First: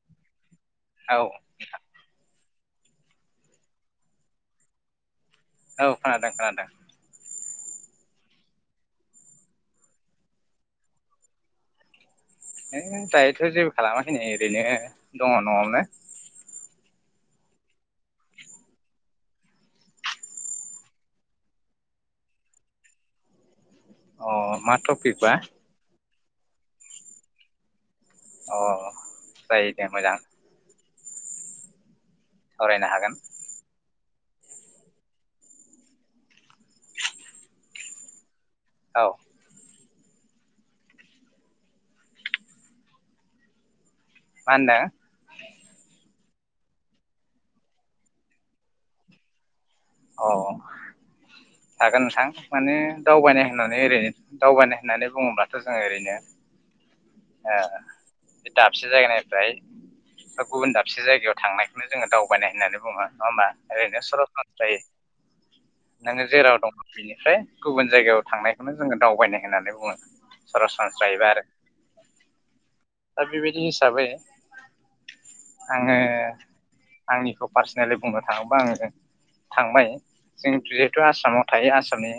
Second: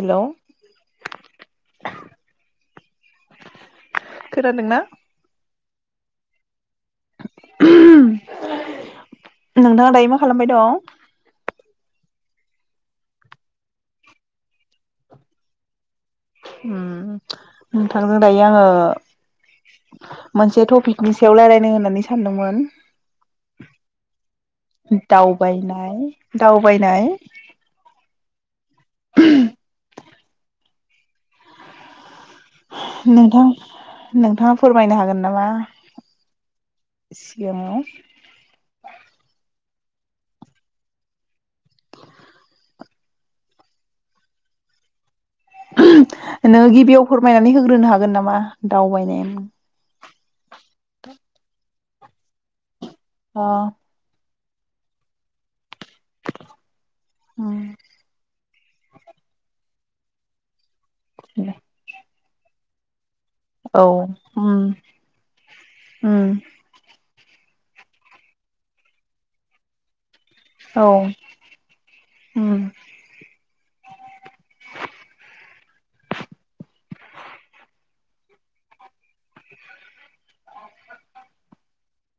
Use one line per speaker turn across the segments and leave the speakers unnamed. Hello
औ
खोनादोंना
औ खोनादों खोनादों
नोंथाङा दायो मा खालामबाय दं
है दायोथ' जेबो खालामाखै नै ओरैनो दङ न'आवनो
नोंथांजों दायो आङो मोनसे टपिकनि सायाव रायलायनो होननानै सानदोंमोन
अ मा टपिकबा
दाउबायनाय दावबायनाय
अ जायो दे मोजां सावरायनो हागोन
नोंथां नोंथाङा फोरमायनो हागोन नामा सिगाङाव
औ मा होनदों
नों गिबियाव फोरमायनानै होग्रोनो हागोन नामा दावबायनाया
औ हागोन नोंथां माने दावबायनाय
अ
होननानै ओरैनो दावबायनाय होननानै बुङोब्लाथ' जों ओरैनो बे
उम
ओ दाबसे जायगानिफ्राय गुबुन दाबसे दाबसे जायगायाव थांनायखौनो जोङो दावबाय दावबायनाय होननानै बुङो नङा होमबा
औ
ओरैनोथ'
उम
ओमफ्राय नोङो
उम
जेराव [unintelligible] ओमफ्राय गुबुन जायगायाव थांनायखौनो जोङो दावबायनाय होननानै बुङो
औ
सरासनस्रायै बा आरो
उम
दा बेबायदि हिसाबै आङो आंनिखौ पार्सनेलि बुंनो थाङोबा आङो थांबाय जों जिहेतु आसामाव थायो आसामनि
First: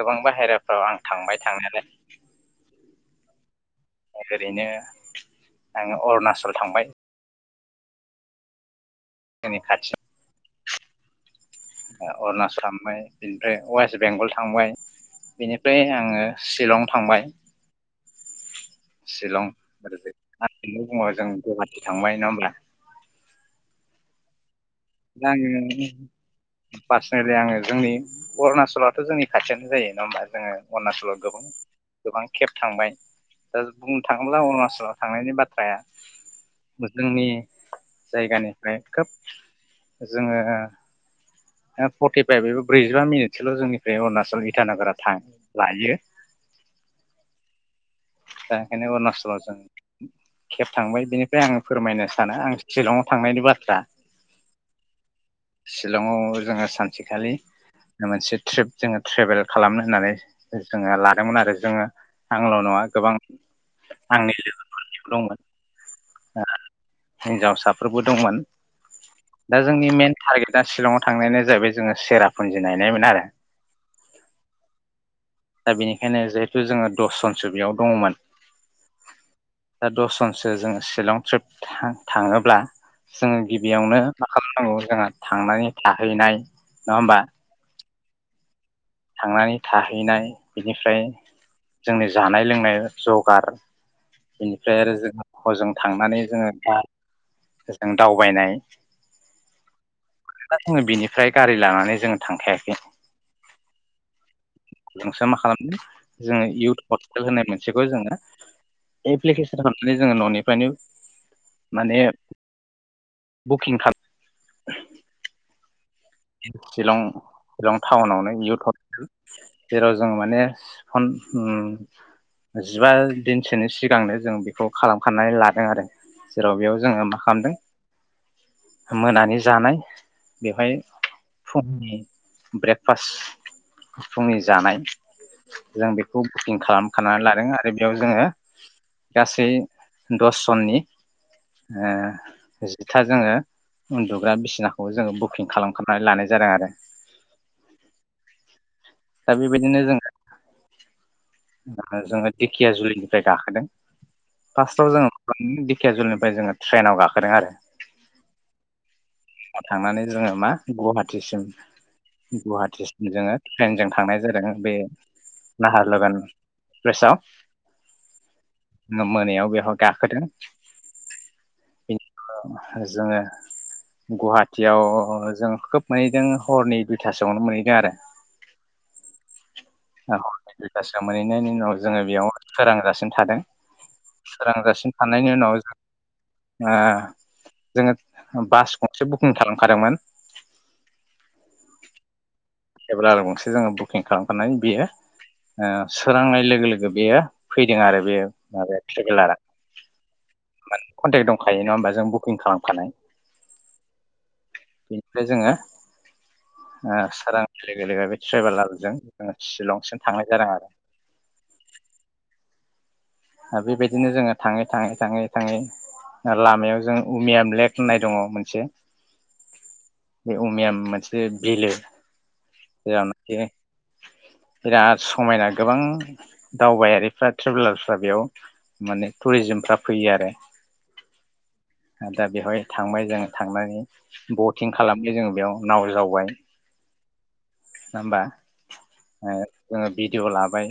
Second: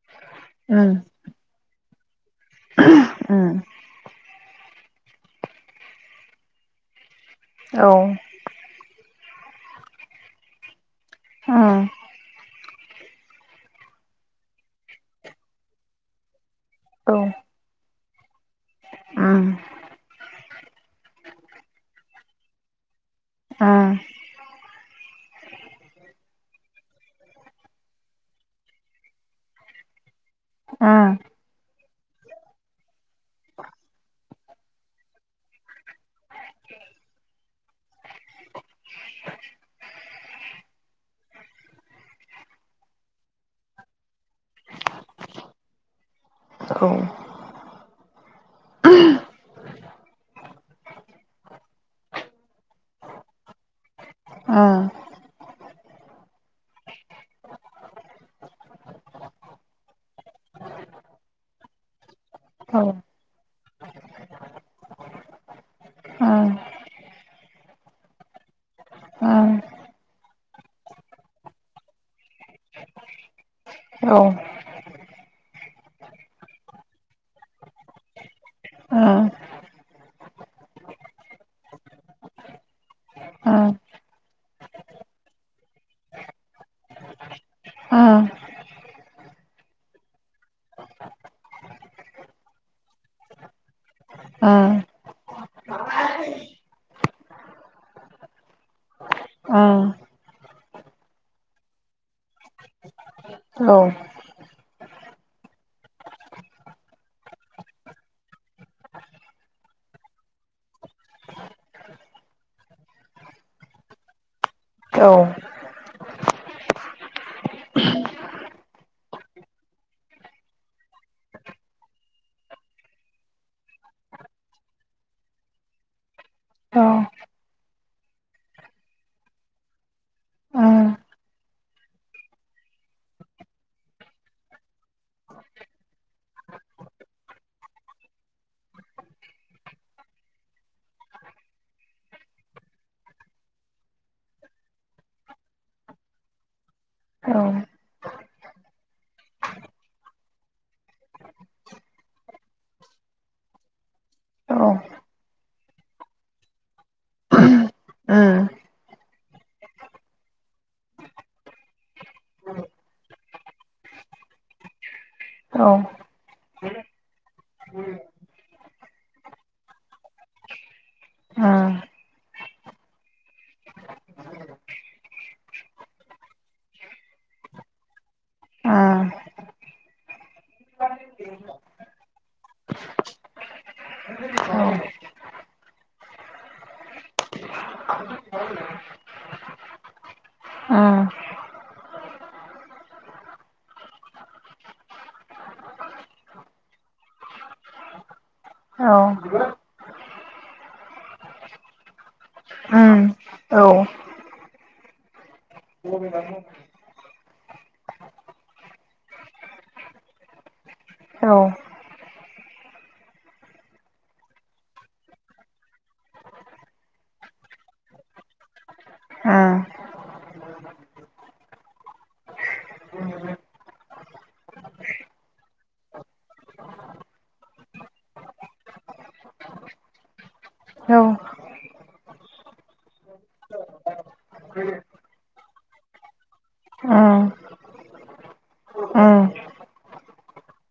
गोबां बाहेराफ्राव
उम
आं थांबाय थांनायालाय [inaudible]
[unintelligible]
ओरैनो आङो अरुणाचल थांबाय
औ
[unintelligible]
उम
अरणचल थांबाय बिनिफ्राय वेस्ट बेंगल थांबाय बिनिफ्राय आङो शिलं
औ उम
थांबाय शिलं आरो बेनि उनाव जों गुवाहाटि थांबाय नङा होनबा [unintelligible]
ओम
[unintelligible] पार्सनेलि आङो जोंनि अरुणाचलाथ' जोंनि खाथियानो जायो नङा होमबा जोङो अरुणचलाव
औ
गोबां गोबां खेब थांबाय दा बुंनो थां थांब्ला अरुणाचलाव थांनायनि बाथ्राया जोंनि जायगानिफ्राय खोब जोङो फर्रटिफाइभ बे ब्रैजिबा मिनिटसोल' जोंनिफ्राय अरुणाचला इटानगोरा थां लायो दा ओंखायनो अरुणचलाव जों खेब थांबाय बिनिफ्राय आं फोरमायनो सानो आं शिलंआव थांनायनि बाथ्रा
ओम
शिलं जोङो सानसेखालि मोनसे ट्रिप जोङो ट्रेभेल खालामनो होननानै जोङो लादोंमोन आरो जोङो आंल'
औ
नङा गोबां आंनि लोगोफोरबो दंमोन
ओम
हिनजावसाफोरबो दंमोन दा
आंबो
जोंनि मेन टारगेटआ शिलङाव थांनायानो जाहैबाय जोङो सेरापुन्जि नायनायमोन आरो
औ
दा बेनिखायनो जिहेथु जोङो दसजनसो बेयाव दङमोन दा दसजनसो जोङो शिलं ट्रिप थाङोब्ला जोङो गिबियावनो मा खालामनांगौ जोंहा थांनानै थाहैनाय नङा होमबा थांनानै थाहैनाय बिनिफ्राय जोंनि जानाय लोंनाय जगार बेनिफ्राइ आरो जोंहा हजों थांनानै जोङो जों दावबायनाय मानो होनोबा जोङो बिनिफ्राय गारि लानानै जोङो थांखायाखै।
औ।
नोंसो मा खालामदों जोङो इउथ पर्टेल होननाय मोनसेखौ जोङो एप्लिकेसन खालामनानै जोङो न'निफ्रायनो माने बुकिं खालाम
औ।
सिलं सिलं टाउनावनो इउथ हटेल जेराव जों माने हन उम जिबा दिनसोनि सिगांनो जों बेखौ खालामखानानै लादों आरो जेराव बेयाव जोङो मा खालामदों मोनानि जानाय बेवहाय फुंनि ब्रेकफास्ट फुंनि जानाय जों बेखौ बुकिं खालामखानानै लादों आरो बेयाव जोङो गासै दसजननि जिथा जोङो उन्दुग्रा बिसिनाखौ जोङो बुकिं खालाम खानानै लानाय जादों आरो दा बेबायदिनो जोङो जोङो दिकेयाजुलिनिफ्राय गाखोदों फार्स्टआव जोङो मा खालाम दिधेखिया जुलिनिफ्राय जोङो ट्रेनाव गाखोदों आरो। थांनानै जोङो मा गुवाहाटिसिम गुवाहाटिसिम जोङो ट्रेनजों थांनाय जादों बे नाहार लगोन एक्सप्रेसाव मोनायाव बेहाय गाखोदों बेनि उनाव जोङो। गुवाहाटियाव जों खोब मोनहैदों हरनि दुइथासोआवनो मोनहैदों आरो। ओ हरनि दुइथासो मोनहैनायनि उनाव जोङो बेयाव सोरांजासिन थादों सोरांजासिन थानायनि उनाव जों ओ जोङो बास गंसे बुकिं खालामखादोंमोन। ट्रेभेलार गंसे जोङो बुकिं खालामखानाय बियो सोरांनाय लोगो लोगो बेयो फैदों आरो बेयो मा बे ट्रेभेलार माने कन्टेक् दंखायो नङा होमबा जों बु
उम औ।
बेनिफ्राय जोङो ओ सारांनाय लोगो लोगो बे ट्रेभेलारजों जोङो सिलंसिम थांनाय जादों आरो ओ बेबायदिनो जोङो थाङै थाङै थाङै थाङै लामायाव जों उमियाम लेक होननाय दङ मोनसे बे उमियाम मोनसे बिलो जेरावनाखि बिराद समायना गोबां दावबायारिफ्रा ट्रेभेलार फ्रा बेयाव माने टुरिजिमफ्रा फैयो आरो
औ।
दा बेवहाय थांबाय जों थांनानै बटिं खालामबाय जोंङो बेयाव नाव जावबाय नङा होमबा? ओ ओब। भिडिअ' लाबाय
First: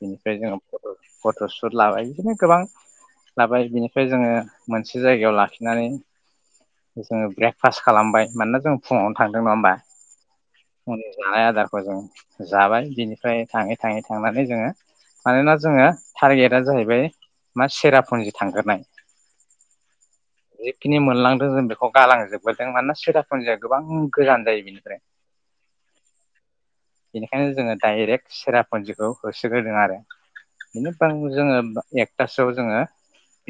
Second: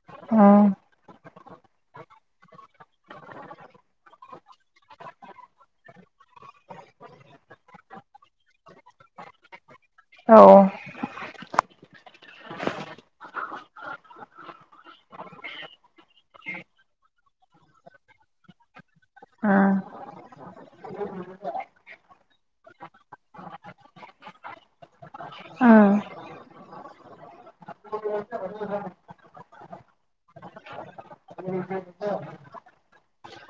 बिनिफ्राय जोङो फट' फट'सुट लाबाय बिदिनो गोबां लाबाय बिनिफ्राय जोङो मोनसे जायगायाव ला खिनानै जोङो ब्रेकफास्ट खालामबाय मानोना जों फुङावनो थांदों नङा होमबा फुंनि जानाय आदार खौ जों जाबाय बिनिफ्राय थाङै थाङै थांनानै जोङो मानोना जोङो टारगेटआ जाहैबाय मा सेरापुन्जि थांग्रोनाय जिखिनि मोनलांदों जों बेखौ गालांजोबग्रोदों मानोना सेरापुन्जिया गोबां गोजान जायो बेनिफ्राय बेनिखायनो जोङो डायरेक्ट सेरापुन्जिखौ होसोग्रोदों आरो बेनि जोङो एकथासोआव जोङो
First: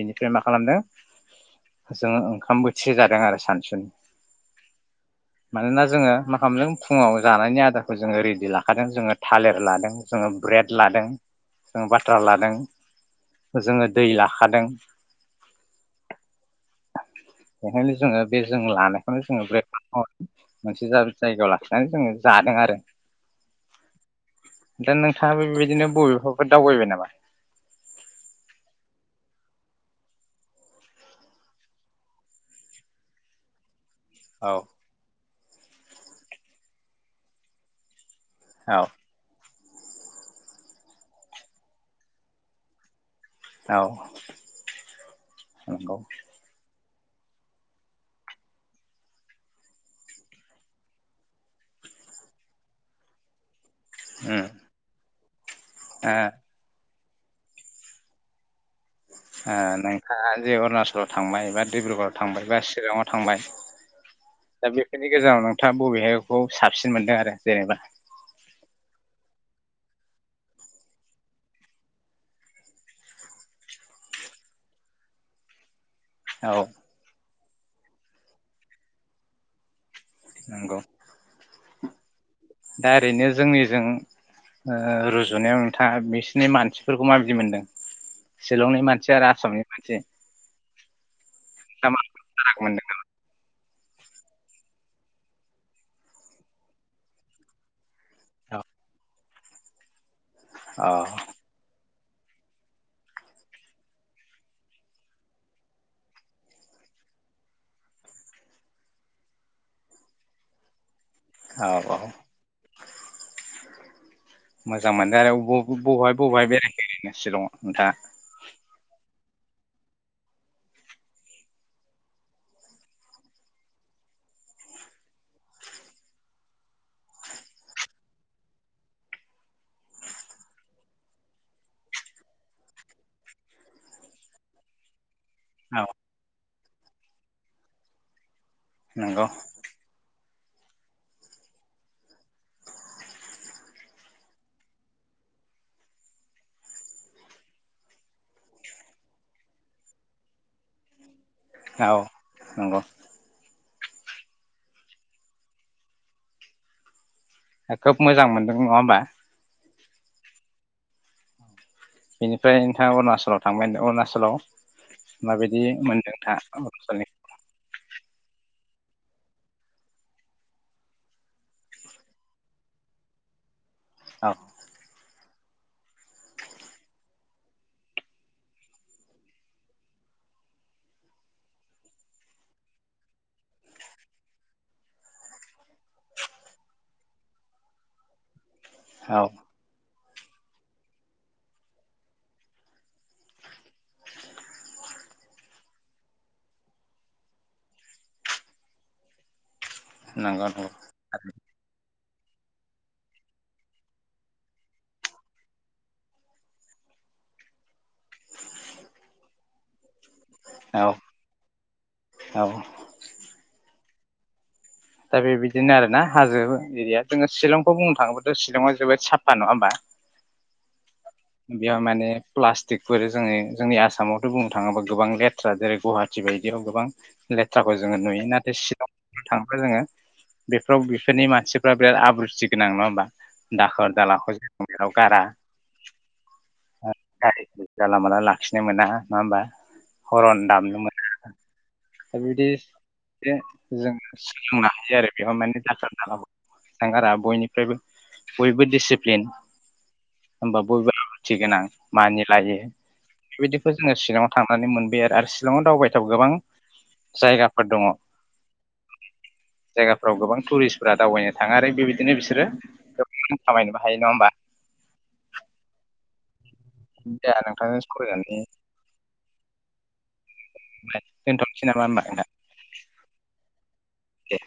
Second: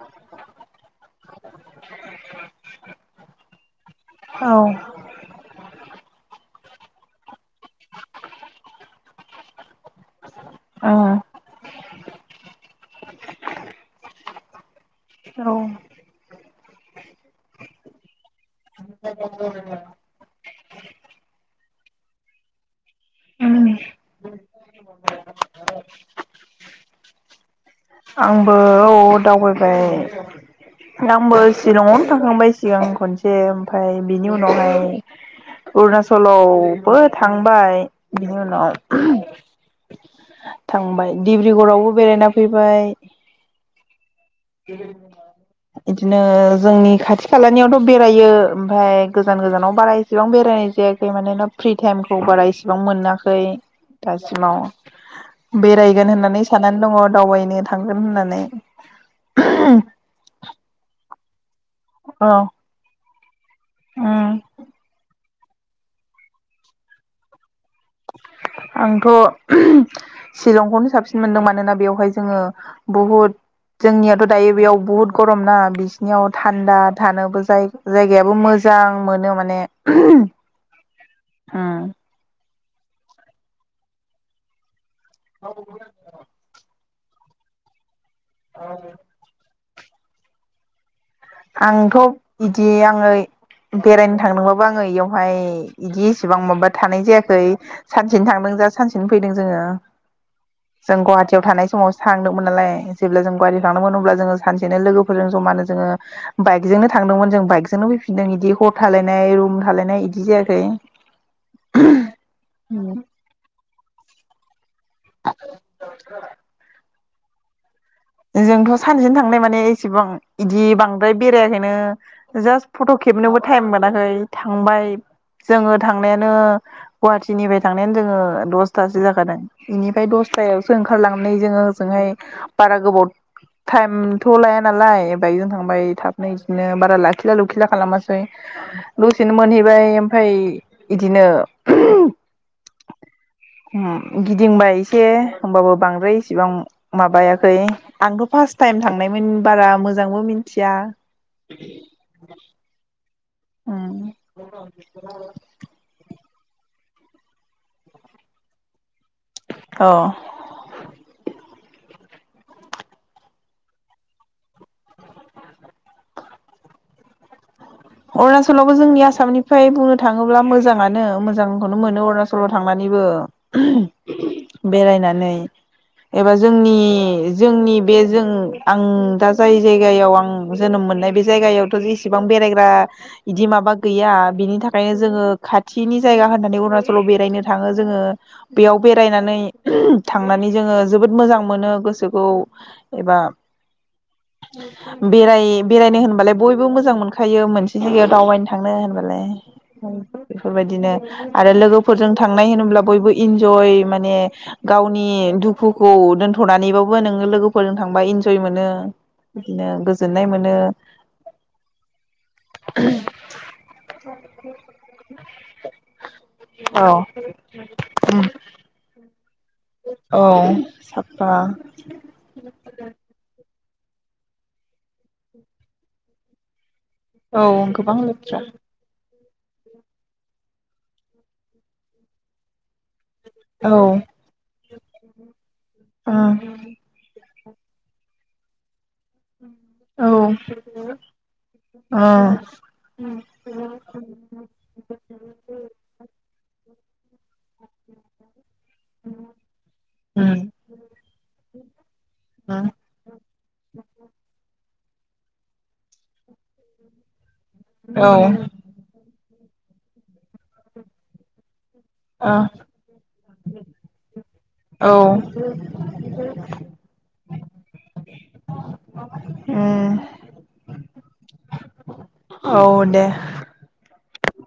बेनिफ्राय मा खालामदों जोङो ओंखाम बोथिसे जादों आरो सानसुनि मानोना जोङो मा खालामदों फुङाव जानायनि आदारखौ जोङो रेडि लाखादों जोङो थालिर लादों जोङो ब्रेड लादों जों बाटार लादों जोङो दै लाखादों ओंखायनो जोङो बे जों लानायखौनो जोङो ब्रेकपास महरै मोनसे जायगायाव लाखिनानै जोङो जादों आरो दा नोंथाङाबो बेबायदिनो बबेबाफोर दावबायबाय नामा?
आंबो औ दावबायबाय आंबो सिलंआवनो थांखांबाय सिगां खनसे। ओमफाय बिनि
औ
उनावहाय अरुनाचलावबो थांबाय। बिनि उनाव
औ
थांबाय डिब्रिगड़आवबो बेरायना फैबाय। बाय
औ। नंगौ
बिदिनो जोंनि खाथि खालानियावथ' बेरायो ओमफाय गोजान गोजानाव बारा इसेबां बेरायनाय जायाखै मानोना फ्रि टाइमखौ बारा इसिबां मोनाखै।
उम
दासिमाव बेरायगोन
ओ
होननानै साननानै दङ दावबायनो थांगोन होननानै
ओ नोंथाङा जे अरुणाचलाव थांबाय बा ड्रिब्रगरङाव
औ
थांबायबा शिलंङाव थांबाय
उम
दा बेखिनि गोजानाव नोंथाङा बबेहायखौ साबसिन मोनदों आरो जेनेबा
आंथ' शिलंखौनो साबसिन मोनदों मानोना बेवहाय जोङो बुहुद जोंनियाथ' दायो बेयाव बुहुत ग'रम ना बिसिनियाव
औ
थान्दा थानोबो जाय जायगायाबो मोजां मोनो माने
नंगौ
उम
दा ओरैनो जोंनिजों ओ ओ रुजुनायाव नोंथाङा बिसिनि मानसि फोरखौ माबायदि मोनदों शिलंनि मानसि आरो आसामनि [inaudible] नोंथाङा
आंथ'
मा राग
बिदि
मोनदों
आङो बेरायनो थांदोंबाबो आङो बेयावहाय बिदि इसिबां माबा थानाय जायाखै सानसेनो थांदों
औ
जा सानसेनो फैदों जोङो
औ
जों गुवाहाटियाव थानाय समाव थांदोंमोन नालाय जेब्ला जों गारिजों थांदोंमोन अब्ला जोङो सानसेनो लोगोफोरजों ज'मानो जोङो बाइकजोंनो थांदोंमोन जों बाइकजोंनो फैफिनदों बिदि हर थालायनाय रुम थालायनाय बिदि जायाखै
औ औ
उम
मोजां मोनदों आरोबाव बबेहाय बबेहाय बेरायखो नोङो शिलंआव नोंथाङा
जोंथ' सानसेनि थां थांनाय माने इसेबां बिदि बांद्राय बेरायाखैनो जास फट' खेबनोबो टाइम मोनाखै थांबाय जोङो थांनायानो गुवाहटिनिफ्राय थांनायानो जोङो दसथासो जाखादों बेनिफ्राय दसतायावसो ओंखारलांनानै जोङो होजोंहाय बारा गोबाव टाइमथ' लाया नालाय बाइकजों थांबाय
औ
थाबनै बिनो बारा लाखिला लुखिला खालामासै
नंगौ
द'सेनो मोनहैबाय ओमफ्राय बिदिनो उम गिदिंबाय एसे होबाबो बांद्राय इसिबां माबायाखै आंथ' फार्स्ट टाइम थांनायमोन बारा मोजांबो मिथिया
औ नंगौ
उम
ओ खोब मोजां मोनदों नङा होमबा
अ'
बेनिफ्राय नोंथाङा अरुणाचलाव थांबाय अरुणाचलाव माबायदि मोनदों नोंथाङा अरुणचलनि
अरुणासलावबो जोंनि आसामनिफ्राय बुंनो थाङोब्ला मोजाङानो मोजांखौनो मोनो अरुणाचलाव थांनानैबो
औ
बेरायनानै एबा जोंनि जोंनि बे जों आं दा जाय जायगायाव आं जोनोम मोननाय बे जायगायावथ' एसेबां बेरायग बा बिदि माबा गैया बिनि थाखायनो जोङो खाथिनि जायगा होननानै अरुणचलाव बेरायनो थाङो जोङो बेयाव
औ
बेरायनानै थांनानै जोङो जोबोद मोजां मोनो गोसोखौ एबा बेराय बेरायनो होनबालाय बयबो मोजां मोनखा खायो मोनसे जायगायाव दावबायनो थांनो होनबालाय
नंगौ नंगौ
बेफोरबायदिनो आरो लोगोफोरजों थांनाय होनोब्ला बयबो इन्जय माने गावनि दुखुखौ दोनथ'नानैबाबो नोङो लोगोफोरजों थांबा इन्जय मोनो बिदिनो गोज गोजोननाय मोनो
औ औ
[unintelligible]
दा बेबायदिनो आरो ना हाजो एरिया जोङो शिलंखौ बुंनो थाङोब्लाथ' शलंआ जोबोद साब
औ साफा
बेयाव माने प्लास्टिकफोर जोङो जोंनि आसामावथ' बुंनो थाङोबा गोबां लेथ्रा जेरै गुवाहाटि बायदियाव गोबां
औ
लेथ्राखौ
गोबां
जोङो नुयो
लेथ्रा
नाथाय सिलंआव भुतानखौ जोङो बेफोराव बेफोरनि मानसिफ्रा बिराद आब्रुथि गोनां नङा होमबा
औ
दाखोर दालाखौ जेराव मेराव गारा
उम
[unintelligible] गारि जाला माला लाखिनो मोना नङा होमबा
औ
हर'न दामनो मोना दा
उम
बिदि जों सोलोंनो हायो आरो बेयाव माने दाखोर दालाखौ थांगारा बयनिफ्रायबो बयबो डिसिप्लिन
उम
होमबा बयबो आब्रुथि गोनां मानिलायो
उम
बेबायदिखौ जोङो सिलङाव थांनानै मोन बे आरो सिलङाव दावबायथाव गोबां जायगा
औ
जायगाफ्राव गोबां टुरिस्टफोरा दावबायनो थाङो आरो बिबायदिनो बिसोरो ओ बि खामायनोबो हायो नङा होमबा?
औ
दे नोंथांजों सावरायनानै
उम
[unintelligible] दोनथ'सै नामा होनोमबा नोंथा
औ दे
दे।